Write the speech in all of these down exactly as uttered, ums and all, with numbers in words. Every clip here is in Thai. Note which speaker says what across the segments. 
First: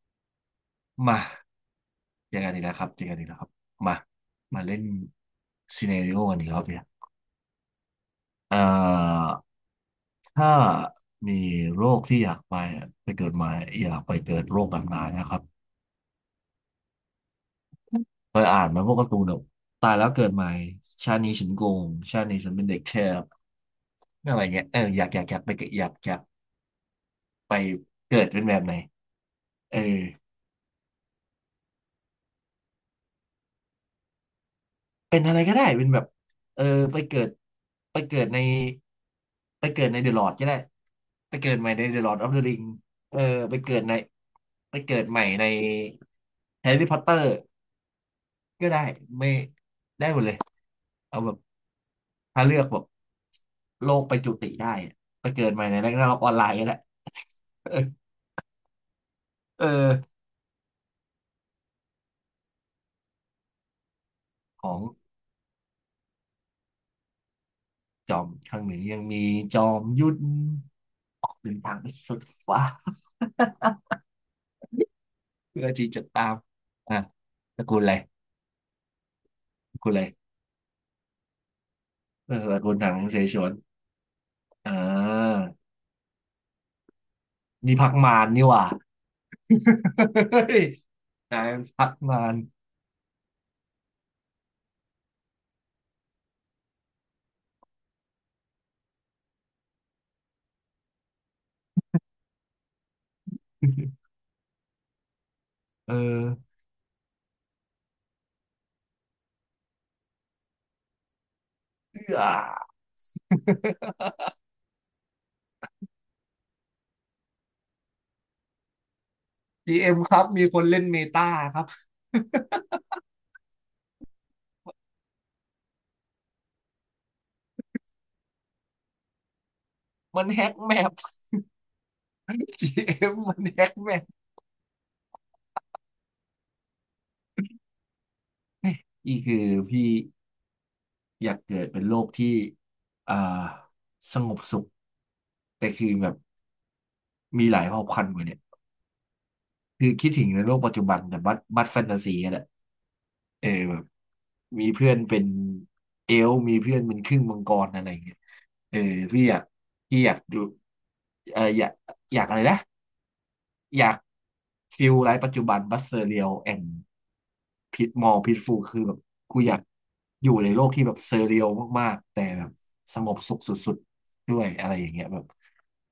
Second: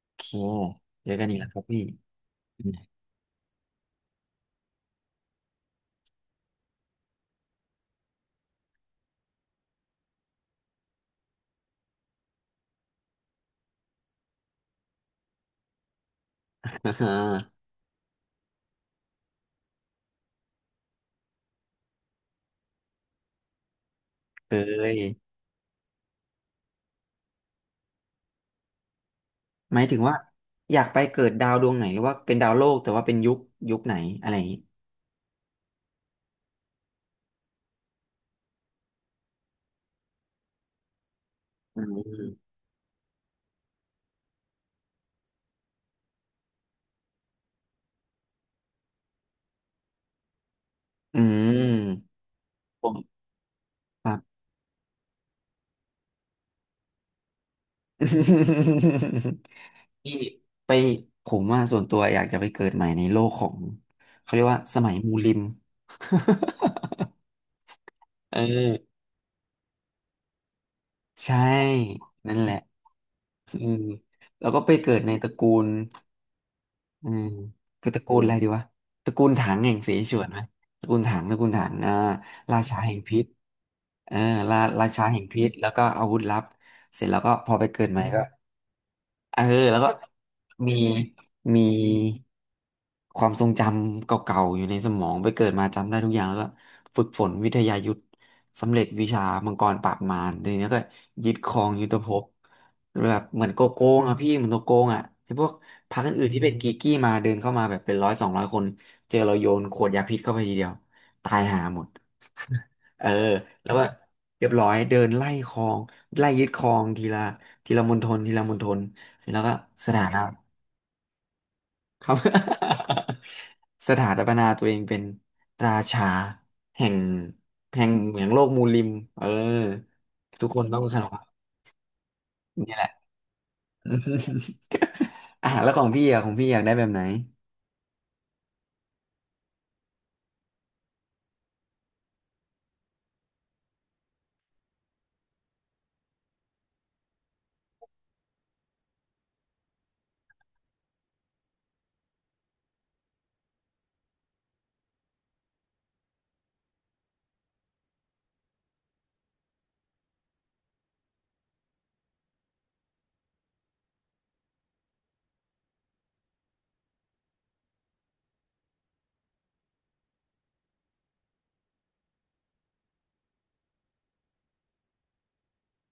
Speaker 1: โอเคเจอ
Speaker 2: มา
Speaker 1: กันอีกแล้วครับพี่
Speaker 2: เจอกันอีกแล้วครับ
Speaker 1: อ
Speaker 2: เจอกันอีกแล้วครับมามาเล่นซีเน a ริโอกันอีกรอบเนี่ยเอ่อถ้ามีโรคที่อยากไปไปเกิดใหม่อยากไปเกิดโรคแบบไหนนะครับ
Speaker 1: ่าฮะ
Speaker 2: เคยอ่านไหมาพวกการ์ตูนแบบตายแล้วเกิดใหม่ชาตินี้ฉันโกงชาตินี้ฉันเป็นเด็กแทบอะ ไร
Speaker 1: เค
Speaker 2: เงี้ยเอออยากอยาก
Speaker 1: ย
Speaker 2: อยากไปเกิดอยากอยากไปเกิดเป็นแบบไหนเอ
Speaker 1: ห
Speaker 2: อ
Speaker 1: มายถึงว่าอยากไปเกิดดาวดวงไหนหรือว่าเป็นดาวโลกแต่ว่าเป็นยุคยุคไหนอะไรอย่างนี้
Speaker 2: เป็นอะไรก็ได้เป็นแบบเออไปเกิดไปเกิดในไปเกิดในเดอะลอร์ดก็ได้ไปเกิดใหม่
Speaker 1: อื
Speaker 2: ในเดอะลอร์ดออฟเดอะ
Speaker 1: ม
Speaker 2: ริงเออไปเกิดในไปเกิดใหม่ในแฮร์รี่พอตเตอร์ก็ได้ไม่ได้หมดเลย
Speaker 1: อื
Speaker 2: เอาแบบ
Speaker 1: ม
Speaker 2: ถ้าเลือกแบ
Speaker 1: ผ
Speaker 2: บ
Speaker 1: ม
Speaker 2: โลก
Speaker 1: ครั
Speaker 2: ไปจุ
Speaker 1: บ
Speaker 2: ติได้อะไปเกิดใหม่ในแร็กนาร็อกออนไลน์ก็ได้ เออเอ
Speaker 1: พี่
Speaker 2: อ
Speaker 1: ไปผมว่าส่วนตัวอยากจะไปเกิดใหม่ในโลกของเขาเรียกว่า
Speaker 2: ขอ
Speaker 1: ส
Speaker 2: ง
Speaker 1: มัยมูลิม
Speaker 2: จอม
Speaker 1: เอ
Speaker 2: ข้างหนึ่ง
Speaker 1: อ
Speaker 2: ยังมีจอมยุทธออก
Speaker 1: ใช่
Speaker 2: เดินทางไปสุด
Speaker 1: นั่นแหละ
Speaker 2: ฟ้า
Speaker 1: อืมแล้วก็ไปเกิดในตระกู
Speaker 2: เพื่อ
Speaker 1: ล
Speaker 2: ที่จะตามอ่ะ
Speaker 1: อืม
Speaker 2: ตระกูล
Speaker 1: คื
Speaker 2: อะ
Speaker 1: อ
Speaker 2: ไร
Speaker 1: ตระกูลอะไรดีวะตระกูลถังแห่งเส
Speaker 2: คุณอะไร
Speaker 1: ฉวนไหมตระกูลถังตระกูลถังอ่า
Speaker 2: เออต
Speaker 1: รา
Speaker 2: ระกู
Speaker 1: ชา
Speaker 2: ลถั
Speaker 1: แห่
Speaker 2: ง
Speaker 1: ง
Speaker 2: เส
Speaker 1: พิษ
Speaker 2: ฉวน
Speaker 1: เออรา
Speaker 2: อ่
Speaker 1: ราชาแห่ง
Speaker 2: า
Speaker 1: พิษแล้วก็อาวุธลับเสร็จแล้วก็พอไป
Speaker 2: นี่
Speaker 1: เกิด
Speaker 2: พัก
Speaker 1: ใหม่
Speaker 2: มา
Speaker 1: ก็
Speaker 2: นนี่หว่า
Speaker 1: เออแล้วก็
Speaker 2: เฮ้ย
Speaker 1: มี
Speaker 2: นาย
Speaker 1: มี
Speaker 2: พักมาน
Speaker 1: ความทรงจำเก่าๆอยู่ในสมองไปเกิดมาจำได้ทุกอย่างแล้วก็ฝึกฝนวิทยายุทธสำเร็จวิชามังกรปราบมารทีนี้ก็ยึดครองยุทธภพแบบเหมือนโกโก้ง อ่ะพี่เหมือนโกโก้งอ่ะไอ้พวก
Speaker 2: เอ
Speaker 1: พรรคอื่นๆที่เป็
Speaker 2: อ
Speaker 1: นกีกี้มาเดินเข้ามาแบบเป็นร้อยสองร้อยคนเจอเราโยนขวดยาพิษเข้าไปทีเดียวตายหาหมด
Speaker 2: เอื้อ
Speaker 1: เออแล้วก็เรียบร้อยเดินไล่ครองไล่ยึดครองทีละทีละมณฑลทีละมณฑลเสร็จแล้วก็ส
Speaker 2: จี เอ็ม
Speaker 1: ถา
Speaker 2: ค
Speaker 1: นะ
Speaker 2: รับมีคนเล่นเมตาครับ
Speaker 1: ครับ สถาปนาตัวเองเป็นราชาแห่งแห่งเหมืองโลกมูลริมเออ
Speaker 2: มันแฮ็
Speaker 1: ทุก
Speaker 2: ก
Speaker 1: คน
Speaker 2: แม
Speaker 1: ต้อง
Speaker 2: ป
Speaker 1: ขนม
Speaker 2: จี
Speaker 1: นี่แหละ
Speaker 2: เอ็มมันแฮ็กแมป
Speaker 1: อ่ะแล้วของพี่อ่ะของพี่อยากได้แบบไหน
Speaker 2: นี่คือพี่อยากเกิดเป็นโลกที่อ่าสงบสุขแต่คือแบบมีหลายเผ่าพันธุ์กว่าเนี่ยคือคิดถึงในโลกปัจจุบันแต่บัดบัดแฟนตาซีอะแหละ เออแบบมีเพื่อนเป็นเอลฟ์มีเพื่อนเป็นครึ่งมังกรอะไรอย่างเงี้ยเออพี่อยากพี่อยากดูเอออยากอยากอะไรนะอยากฟิลไลฟ์ปัจจุบันบัสเซอเรียลแอนด์พิทมอลพิทฟูคือแบบกูอยากอยู่ในโลกที่แบบเซอเรียลมากๆแต่แบบสงบสุขสุดๆด้วยอะไรอย่างเงี้ยแบบ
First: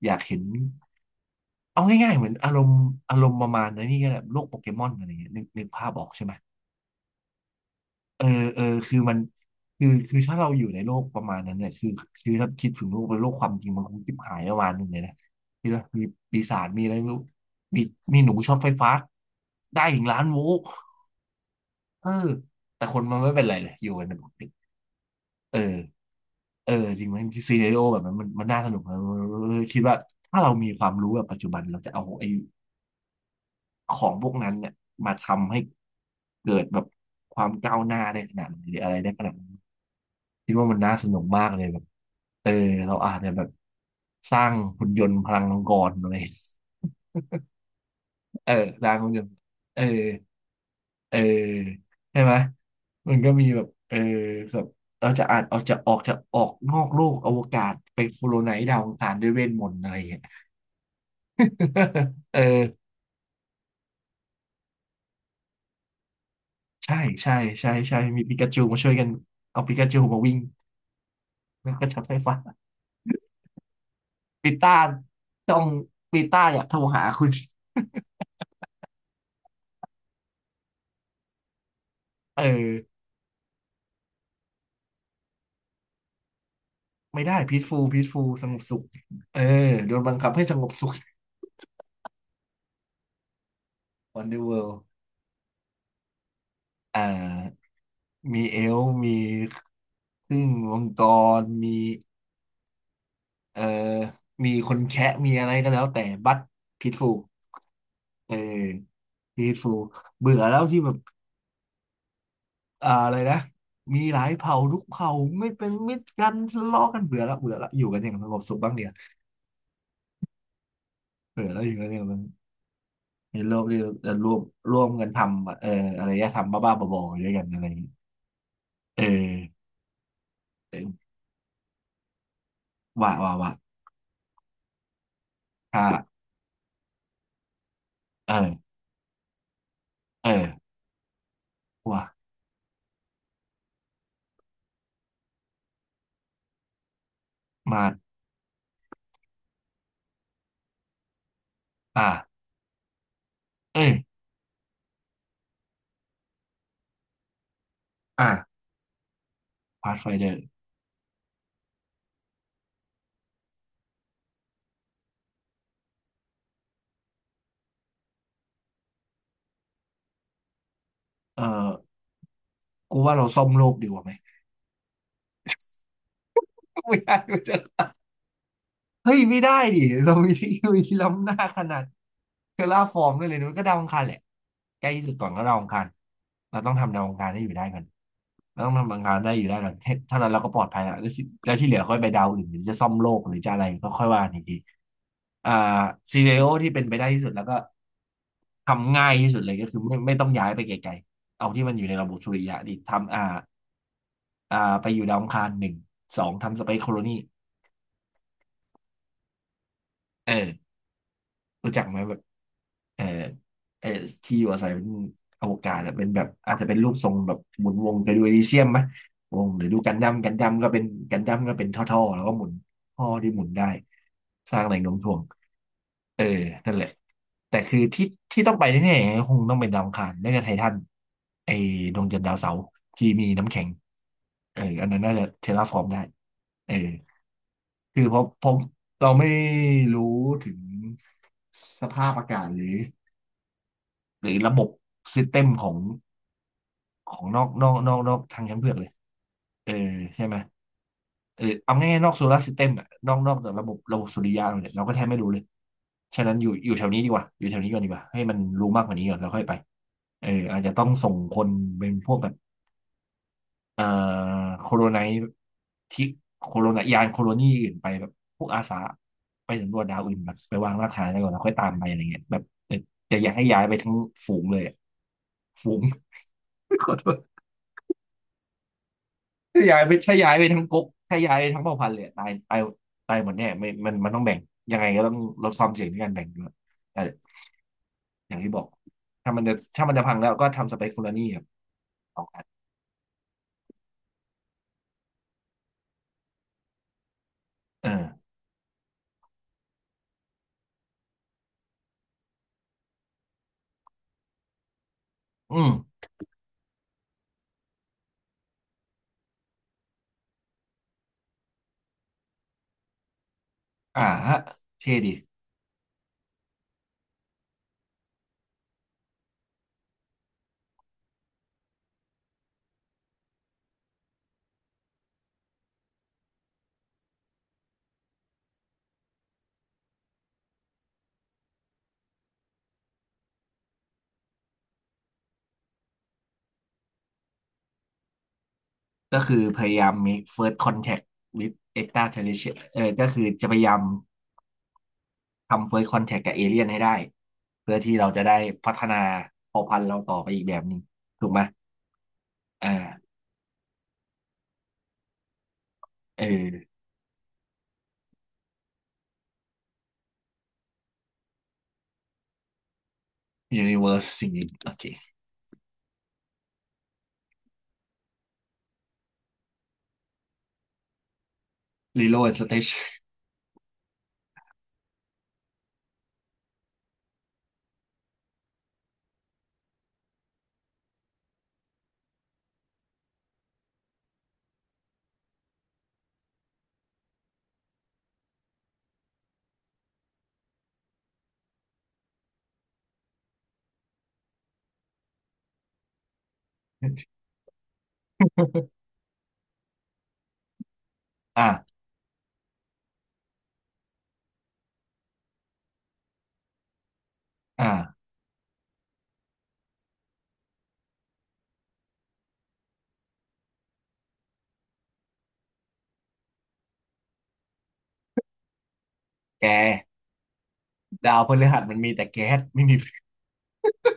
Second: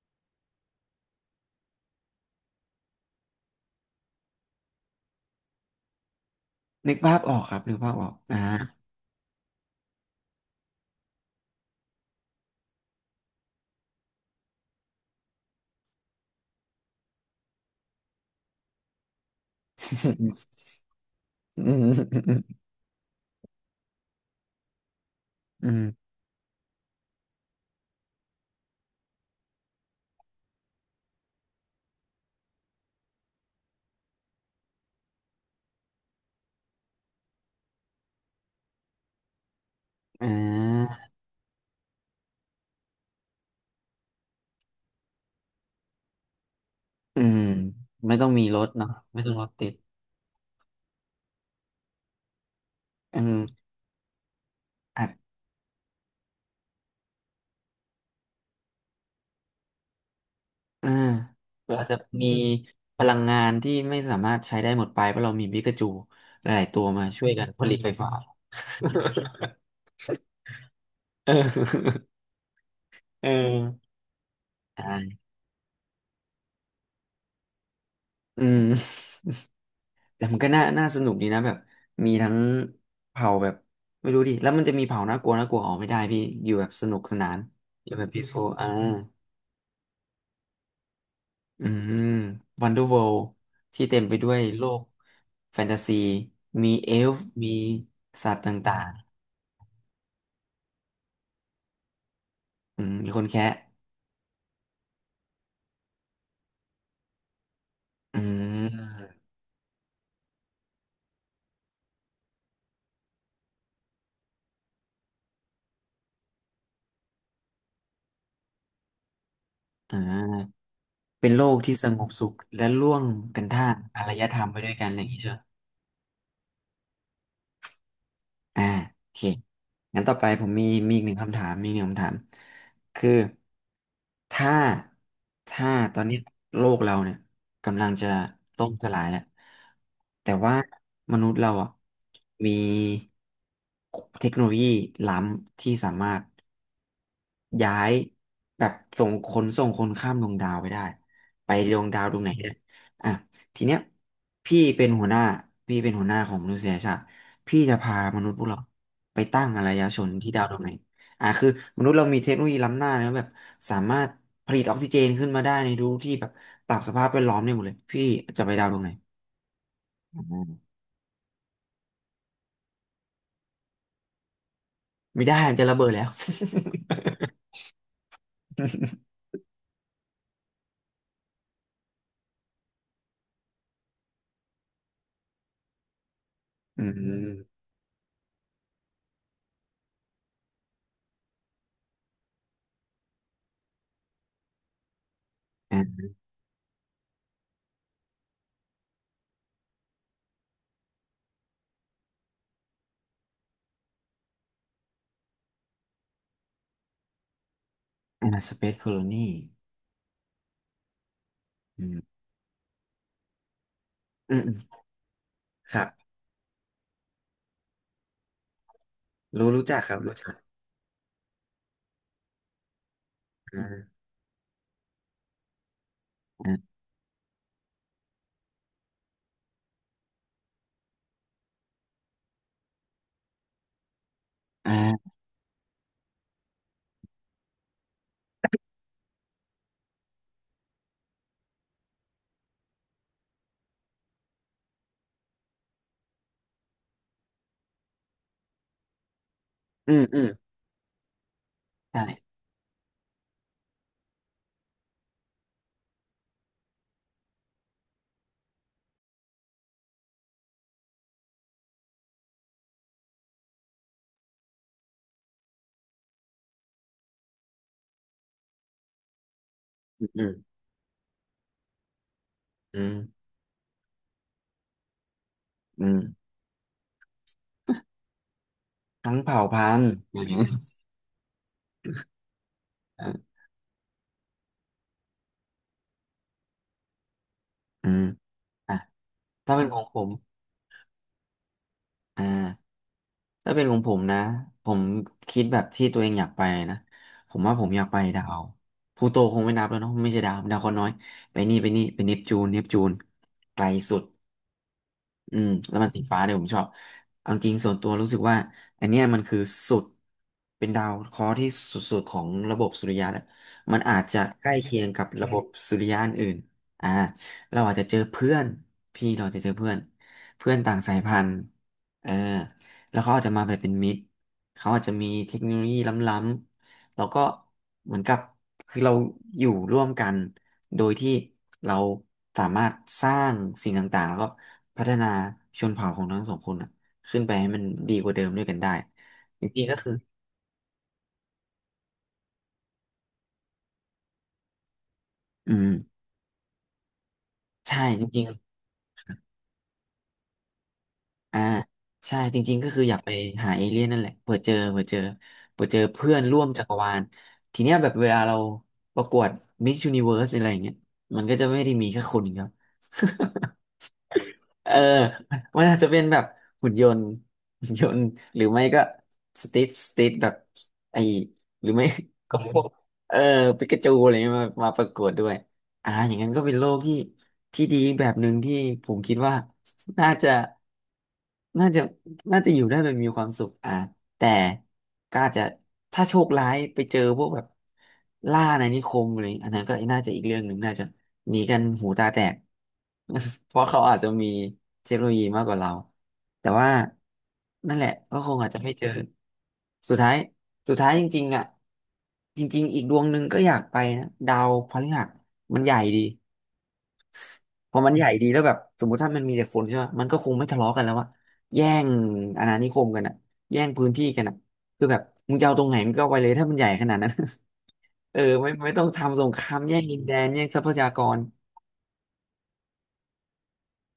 Speaker 2: อยากเห็นเอาง่ายๆเหมือนอารมณ์อารมณ์ประมาณนั้นนี่ก็แบบโลกโปเกมอนอะไรเงี้ยนึกนึกภาพออกใช่ไหม
Speaker 1: นึกภาพออกครับนึกภาพออก
Speaker 2: เออ
Speaker 1: อ่า
Speaker 2: เออคือมันคือคือถ้าเราอยู่ในโลกประมาณนั้นเนี่ยคือคือถ้าคิดถึงโลกเป็นโลกความจริงมันคงจิบหายประมาณหนึ่งเลยนะคิดว่ามีปีศาจมีอะไรไม่รู้มีมีหนูช็อตไฟฟ้าได้ถึงล้านโวลต์
Speaker 1: อื
Speaker 2: เออ
Speaker 1: ม
Speaker 2: แต่คนมันไม่เป็นไรเลยอยู่กันปกติเอ
Speaker 1: อืม
Speaker 2: อเออจริงไหมซีเน r ร o แบบนั้นมันมันน่าสนุกนะเออคิดว่าถ้าเรามีความรู้แบบปัจจุบันเราจะเอาไอ้ของพวกนั้นเนี่ยมาทำให้เกิดแบบความก้าวหน้าได้ขนาดไหนหรืออะไรได้ขนาดไหน
Speaker 1: อ่
Speaker 2: คิดว่ามันน่า
Speaker 1: า
Speaker 2: สนุกมากเลยแบบเออเราอาจจะแบบสร้างหุ่นยนต์พลังมังกรอะไร
Speaker 1: อืมไม่ต้องมี
Speaker 2: เออ
Speaker 1: รถ
Speaker 2: ส
Speaker 1: เนาะ
Speaker 2: ร้างหุ่นย
Speaker 1: ไม่
Speaker 2: น
Speaker 1: ต้อ
Speaker 2: ต์
Speaker 1: งรถติด
Speaker 2: เออเออใช่ไหมมั
Speaker 1: อื
Speaker 2: นก็มี
Speaker 1: ม
Speaker 2: แบบเออแบบเราจะอาจเอาจะออกจะออกนอกโลกอวกาศไปโคโลไนซ์ดาวอังคารด้วยเวทมนต์อะไรอย่างเงี้ย
Speaker 1: อ่าเรือาจจะ มี
Speaker 2: เออ
Speaker 1: พลังงานที่ไม่สามารถใช้ได้หมดไปเพราะเรามีบิกาจูหลายๆตัว
Speaker 2: ใช่
Speaker 1: มาช่วย
Speaker 2: ใช่
Speaker 1: กันผ
Speaker 2: ใช่
Speaker 1: ลิตไฟ
Speaker 2: ใช่
Speaker 1: ฟ้า
Speaker 2: มีปิกาจูมาช่วยกันเอาปิกาจูมาวิ่ง
Speaker 1: เอ
Speaker 2: แล้วก็ช็
Speaker 1: อ
Speaker 2: อตไฟฟ้า
Speaker 1: เออ
Speaker 2: ปีต้า
Speaker 1: อ่า
Speaker 2: ต้องปีต้าอยากโทรหาคุณ
Speaker 1: อืมแต่มันก็น่าน่าสนุกดีนะแบบมีทั้ง
Speaker 2: เออ
Speaker 1: เผ่าแบบไม่รู้ดิแล้วมันจะมีเผ่าน่ากลัวน่ากลัวออกไม่ได้พี่อยู่แบบสนุกส
Speaker 2: ไม่
Speaker 1: นา
Speaker 2: ได้
Speaker 1: น
Speaker 2: peaceful
Speaker 1: อยู่แบบพีซ
Speaker 2: peaceful
Speaker 1: ฟ u
Speaker 2: ส
Speaker 1: ล
Speaker 2: งบ
Speaker 1: อ่า
Speaker 2: สุขเออโดนบังคับให้สงบสุข
Speaker 1: อืมวันเดอร์เวิลด์ที่เต็มไปด้ว
Speaker 2: Wonder
Speaker 1: ยโลก
Speaker 2: World
Speaker 1: แฟนตาซีมีเอ
Speaker 2: อ่
Speaker 1: ลฟ์มี
Speaker 2: า
Speaker 1: สัต
Speaker 2: มี
Speaker 1: ว์ต
Speaker 2: เอ
Speaker 1: ่า
Speaker 2: ล
Speaker 1: ง
Speaker 2: ฟ์มีครึ่งมังกรมี
Speaker 1: ๆอืมมีคนแคะ
Speaker 2: เอ่อมีคนแคะมีอะไรก็แล้วแต่บัต peaceful
Speaker 1: อ่
Speaker 2: เออ
Speaker 1: า
Speaker 2: peaceful เบื่อแล้วที่แบบอ่าอะไรนะมีหลายเผ่าทุกเผ่าไม่เป็นมิตรกันทะเลาะกันเบื่อละเบื่อละอยู่กันอย่างสงบสุขบ้างเดียว
Speaker 1: อ่าเป็นโล
Speaker 2: เบื่อ
Speaker 1: ก
Speaker 2: แล้วอ
Speaker 1: ที่
Speaker 2: ยู่กั
Speaker 1: ส
Speaker 2: นอ
Speaker 1: ง
Speaker 2: ย่าง
Speaker 1: บ
Speaker 2: มัน
Speaker 1: สุขและร่วม
Speaker 2: ใน
Speaker 1: กัน
Speaker 2: โลก
Speaker 1: ท่าม
Speaker 2: ที่
Speaker 1: อาร
Speaker 2: จะ
Speaker 1: ย
Speaker 2: ร่ว
Speaker 1: ธร
Speaker 2: ม
Speaker 1: รมไปด้วย
Speaker 2: ร่
Speaker 1: กั
Speaker 2: ว
Speaker 1: น
Speaker 2: ม
Speaker 1: อะไรอ
Speaker 2: กั
Speaker 1: ย่า
Speaker 2: น
Speaker 1: ง
Speaker 2: ท
Speaker 1: นี้ใช่ไหม
Speaker 2: ำเอ่ออารยธรรมบ้าๆบอๆด้วยกันอะไรอย่างงี้
Speaker 1: อ่า
Speaker 2: เอ
Speaker 1: โอเค
Speaker 2: อ
Speaker 1: งั้นต่อไปผมมี
Speaker 2: เอ
Speaker 1: มีอีกห
Speaker 2: อ
Speaker 1: นึ่งคำถามมีอีกหนึ่งคำถามคือ
Speaker 2: ว่าว่าว่า
Speaker 1: ถ้าถ้าตอนนี้
Speaker 2: อ่า
Speaker 1: โลกเราเนี่ยกำลังจะ
Speaker 2: เอ
Speaker 1: ล่
Speaker 2: อ
Speaker 1: มสลายแล้ว
Speaker 2: เอ
Speaker 1: แต่ว่า
Speaker 2: อ
Speaker 1: มนุษย์เราอ่ะ
Speaker 2: ว่า
Speaker 1: มีเทคโนโลยีล้ำที่สามารถ ย้า
Speaker 2: มา
Speaker 1: ย
Speaker 2: ด
Speaker 1: แบบส่งคนส่งคนข้ามดวงดาวไปได้ไปดวงดาว
Speaker 2: อ่า
Speaker 1: ดวงไหนก็ได้อ่ะทีเนี้ย
Speaker 2: เอ้ย
Speaker 1: พี่เป็นหัวหน้าพี่เป็นหัวหน้าของมนุษยชาติพี่จะพาม
Speaker 2: อ่า
Speaker 1: นุษย์พวกเราไปตั้งอารย
Speaker 2: พาส
Speaker 1: ช
Speaker 2: ไฟ
Speaker 1: น
Speaker 2: เด
Speaker 1: ที่
Speaker 2: อ
Speaker 1: ดาว
Speaker 2: ร์
Speaker 1: ดวงไหนอ่ะคือมนุษย์เรามีเทคโนโลยีล้ำหน้านะแบบสามารถผลิตออกซิเจนขึ้นมาได้ในรูที่แบบปรับสภาพแวดล้อมได้หมดเลยพี่จะไปดาวดวงไหนอืม
Speaker 2: เออกูว่าเราซ่อมโลกดีกว่าไหม
Speaker 1: ไม่ได้มันจะระเบิดแล้ว
Speaker 2: ไม่ได้ไม่ได้ เฮ้ยไม่ได้ดิ เรามีเทคโนโลยีล้ำหน้าขนาดเทอราฟอร์มได้เลยนะมันก็ดาวอังคารแหละใกล้ที่สุดก่อนก็ดาวอังคารเราต้อง
Speaker 1: อื
Speaker 2: ทำดาวอังคารให้อยู่
Speaker 1: ม
Speaker 2: ได้ก่อน เราต้องทำบางการได้อยู่แล้วหลังเท่านั้นเราก็ปลอดภัยแล้วแล้วสิแล้วที่เหลือค่อยไปดาวอื่นหรือจะซ่อมโลกหรือจะอะไรก็ค่อยว่าอีกทีอ่า
Speaker 1: อ
Speaker 2: ซีเรียลที่เป็นไปได้ที่สุดแล้วก็ทำง่ายที่สุดเลยก็คือไม่ไม่ต้องย้ายไปไกลๆเอาที่มันอยู่ในระบบสุริยะดิทำอ่าอ่าไปอยู่ดาวอังคารหนึ่งสองทำสเปซโคโลนี
Speaker 1: ่าสเปซโคโลนี
Speaker 2: เออรู้
Speaker 1: อื
Speaker 2: จักไห
Speaker 1: ม
Speaker 2: มแบบ เออเออ
Speaker 1: อื
Speaker 2: ที่
Speaker 1: ม
Speaker 2: อยู่
Speaker 1: อืม
Speaker 2: อาศัยเป็นอวกา
Speaker 1: ค
Speaker 2: ศ
Speaker 1: รับ
Speaker 2: อะเป็นแบบอาจจะเป็นรูปทรงแบบหมุนวงไปดูเอลิเซียมไหมวง
Speaker 1: รู้
Speaker 2: หรื
Speaker 1: รู้
Speaker 2: อดู
Speaker 1: จักค
Speaker 2: กัน
Speaker 1: รับ
Speaker 2: ดั้
Speaker 1: รู้
Speaker 2: มกั
Speaker 1: จั
Speaker 2: น
Speaker 1: ก
Speaker 2: ดั้มก็เป็นกันดั้มก็เป็นท่อๆแล้วก็หมุนท่อที่หมุนได้
Speaker 1: อ่า
Speaker 2: สร้างแรงโน้มถ่วงเออ
Speaker 1: อ่า
Speaker 2: นั่นแหละแต่คือที่ที่ต้องไปแน่ๆคงต้องเป็นดาวอังคารไม่ก็ไททันไอ้ดวงจันทร์ดาวเสาร์ที่มีน้ำแข็งเอออันนั้น
Speaker 1: อ่า
Speaker 2: น่าจะเทราฟอร์มได้เออคือเพราะเพราะเราไม่รู้ถึงสภาพอากาศหรือ หรือระบบซิสเต็มของของนอกนอกนอกนอกทางช้างเผือกเลย เออ
Speaker 1: อืมอื
Speaker 2: ใช่
Speaker 1: ม
Speaker 2: ไหมเออเอาง่ายๆนอกโซ
Speaker 1: ใช่
Speaker 2: ลาร์ซิสเต็มอะนอกนอกจากระบบระบบสุริยะเราเนี่ยเราก็แทบไม่รู้เลย ฉะนั้นอยู่อยู่แถวนี้ดีกว่าอยู่แถวนี้ก่อนดีกว่าให้มันรู้มากกว่านี้ก่อนแล้วค่อยไปเอออาจจะต้องส่งคนเป็นพวกแบบเอ่อโคโรไนที่โคโรนายานโคโรนีอื่นไปแบบพวกอาสาไปสำรวจดาว
Speaker 1: อืม
Speaker 2: อื่น
Speaker 1: อืม
Speaker 2: แบบไปวางรากฐานอะไรก่อนแล้วค่อยตามไปอะไรเงี้ยแบบแต่
Speaker 1: อืม
Speaker 2: แต่อย่าให้ย้ายไปทั้งฝูงเลยอะฝูง
Speaker 1: อื
Speaker 2: ขอโทษ
Speaker 1: ทั้งเผ่า
Speaker 2: ถ้า
Speaker 1: พั
Speaker 2: ย้า
Speaker 1: น
Speaker 2: ย
Speaker 1: ธุ์
Speaker 2: ไปถ้าย้ายไปทั้
Speaker 1: อื
Speaker 2: งก๊กถ้าย้ายทั้งเผ่าพันธุ์เลยอะตายตาย
Speaker 1: อ่
Speaker 2: ตายหม
Speaker 1: า
Speaker 2: ดแน่ไม่มันมันต้องแบ่งยังไงก็ต้องลดความเสี่ยงในการแบ่งด้วยแต่
Speaker 1: อืม
Speaker 2: อย่างที่บอก
Speaker 1: อ่ะ
Speaker 2: ถ้ามันจะ
Speaker 1: ถ้าเป็นของ
Speaker 2: ถ้ามัน
Speaker 1: ผ
Speaker 2: จะ
Speaker 1: ม
Speaker 2: พังแล้วก็ทำสเปคโคนลนี่ครับสอ
Speaker 1: อ่า
Speaker 2: งอัน
Speaker 1: ถ้าเป็นของผมนะผมคิดแบบที่ตัวเองอยากไปนะ ผมว่าผมอยาก
Speaker 2: เออ
Speaker 1: ไปดาวพลูโตคงไม่นับแล้วเนาะไม่ใช่ดาวดาวเคราะห์น้อย ไปนี่ไปนี่ไปเนปจูนเนปจูนไกลสุด อืม
Speaker 2: อืม
Speaker 1: แล้วมันสีฟ้าเนี่ยผมชอบเอาจริงส่วนตัวรู้สึกว่าอันเนี้ยมันคือสุดเป็นดาวเคราะห์ที่สุดๆของระบบสุริยะแหละมันอาจ
Speaker 2: อ่า
Speaker 1: จะ
Speaker 2: ฮะ
Speaker 1: ใกล้เคียง
Speaker 2: เท่
Speaker 1: กับ
Speaker 2: ดี
Speaker 1: ระบบสุริยะอนอื่นอ่าเราอาจจะเจอเพื่อนพี่เราจะเจอเพื่อนเพื่อนต่างสายพันธุ์เออแล้วเขาอาจจะมาแบบเป็นมิตรเขาอาจจะมีเทคโนโลยีล้ำๆแล้วก็เหมือนกับคือเราอยู่ร่วมกันโดยที่เราสามารถสร้างสิ่งต่างๆแล้วก็ พัฒนาชนเผ่าของทั้งสองคนอ่ะขึ้นไปให้มันดีกว่าเดิมด้วยกันได้
Speaker 2: ก็คื
Speaker 1: จ
Speaker 2: อพ
Speaker 1: ริงๆก็
Speaker 2: ยายา
Speaker 1: คือ
Speaker 2: ม เมค เฟิร์สท คอนแทค วิธ เอ็กซ์ตร้าเทอเรสเทรียล เออก็คือจะพยายาม
Speaker 1: อืม
Speaker 2: ทำ first contact กับเอเลี่ยนให้ได้เพื่อ
Speaker 1: ใช่
Speaker 2: ที่
Speaker 1: จ
Speaker 2: เรา
Speaker 1: ริ
Speaker 2: จะ
Speaker 1: ง
Speaker 2: ได้พัฒนาเผ่าพันธุ์เราต่อไปอีกแบบหนึ่งถู
Speaker 1: ๆ
Speaker 2: ก
Speaker 1: อ่า
Speaker 2: ไหม
Speaker 1: ใช่จริงๆก็คืออยากไป
Speaker 2: อ่า
Speaker 1: หาเอเลี่ยนนั่นแหละเผื่อเจอเผื่อเจอเผื่อเจอเพื่อน
Speaker 2: เอ
Speaker 1: ร่วม
Speaker 2: อ
Speaker 1: จักรวาลทีเนี้ยแบบเวลาเราประกวดมิสยูนิเวิร์สอะไรอย่างเงี้ยมันก็จะไม่ได้มีแค่คนเดียว
Speaker 2: ยูนิเวิร์ส สิ่งนี้
Speaker 1: เอ
Speaker 2: โอ
Speaker 1: อ
Speaker 2: เค
Speaker 1: มันอาจจะเป็นแบบหุ่นยนต์หุ่นยนต์หรือไม่ก็สติสติแบบไอหรือไม่
Speaker 2: รีโหล ด
Speaker 1: ก็
Speaker 2: สเต
Speaker 1: พวก
Speaker 2: ชั
Speaker 1: เออปิกาจูอะไรเงี้ยมามาประกวดด้วยอ่าอย่างนั้นก็เป็นโลกที่ที่ดีแบบหนึ่งที่ผมคิดว่าน่าจะน่าจะน่าจะอยู่ได้แบบมีความสุขอ่าแต่ก็อาจจะถ้าโชคร้ายไปเจอพวกแบบล่าอาณานิคมอะไรอันนั้นก็น่าจะอีกเรื่องหนึ่งน่าจะหนีกันหูตาแตก เพราะเขาอาจจะมีเทคโนโลยีมากกว่าเราแต่ว่า
Speaker 2: น
Speaker 1: นั่นแหละก็คงอาจจะไม่เจอ สุดท้ายสุดท้ายจริงๆอ่ะ
Speaker 2: อ่า
Speaker 1: จริงๆอีกดวงหนึ่งก็อยากไปนะดาวพฤหัสมันใหญ่ดีพอมัน
Speaker 2: อ่า
Speaker 1: ใหญ่ดีแล้วแบบสมมติถ้ามันมีแต่คนใช่ไหมมันก็คงไม่ทะเลาะกันแล้วอะแย่งอาณานิคมกันอะแย่งพื้นที่กันอะคือแบบมึงจะเอาตรงไหนมึงก็เอาไปเลยถ้ามันใหญ่ขนาดนั้น เออไม่ไม่ต้องทำสงค
Speaker 2: แก
Speaker 1: รามแย่งดินแดนแย่งทรัพยาก
Speaker 2: ดา
Speaker 1: ร
Speaker 2: วพฤหัสมันมีแต่แก๊สไม่มีฟิ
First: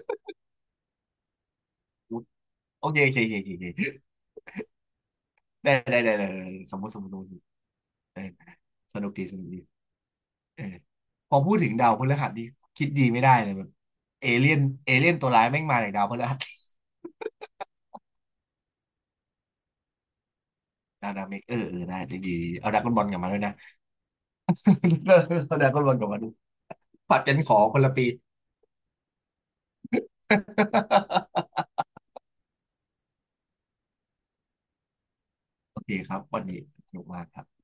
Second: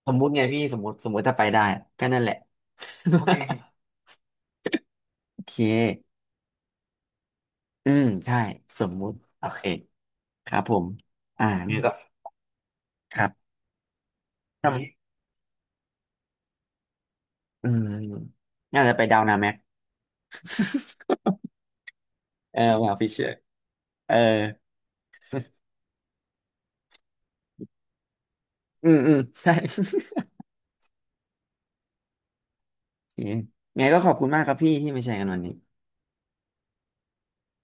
Speaker 1: สมมุติไงพี่สมมติสมมติถ้าไปได้อะก็
Speaker 2: ว
Speaker 1: นั่นแหละ
Speaker 2: โอเคโอเคโอเคโอ เค
Speaker 1: โอเค
Speaker 2: ได้ได้ได้ได้ได้สมมติสมมติสมมติ
Speaker 1: อืม
Speaker 2: เออ
Speaker 1: ใช่สม
Speaker 2: ส
Speaker 1: มุ
Speaker 2: นุก
Speaker 1: ติ
Speaker 2: ดีส
Speaker 1: โอ
Speaker 2: นุกดี
Speaker 1: เคครั
Speaker 2: เอ
Speaker 1: บ
Speaker 2: อ
Speaker 1: ผม
Speaker 2: พอ
Speaker 1: อ่า
Speaker 2: พูดถึง
Speaker 1: เนี่ย
Speaker 2: ดา
Speaker 1: ก็
Speaker 2: วพฤหัสนี่คิดดี
Speaker 1: ค
Speaker 2: ไม่
Speaker 1: รั
Speaker 2: ได้
Speaker 1: บ
Speaker 2: เลยแบบเอเลี่ยน
Speaker 1: ทำ
Speaker 2: เอเลี่ยนตัวร้ายแม่งมาจากดาวพฤหัส
Speaker 1: อืมน่าจะไปดาวนาแม็ก
Speaker 2: ดาว ดาวเมกเออเออได้ดีดี
Speaker 1: เออ
Speaker 2: เอาดราก้
Speaker 1: ว่า
Speaker 2: อนบอล
Speaker 1: พี่
Speaker 2: กลับ
Speaker 1: เชื่อ
Speaker 2: มาด้วยนะ
Speaker 1: เอ อ
Speaker 2: เอาดราก้อนบอลกลับมาดูผัดกันขอคนละปี
Speaker 1: อืมอืมใช่ โอเคไงก็ขอบคุณมากครับพี่ที่มาแชร์กันวันนี้
Speaker 2: โอเคครับวันนี้สนุกมากครับ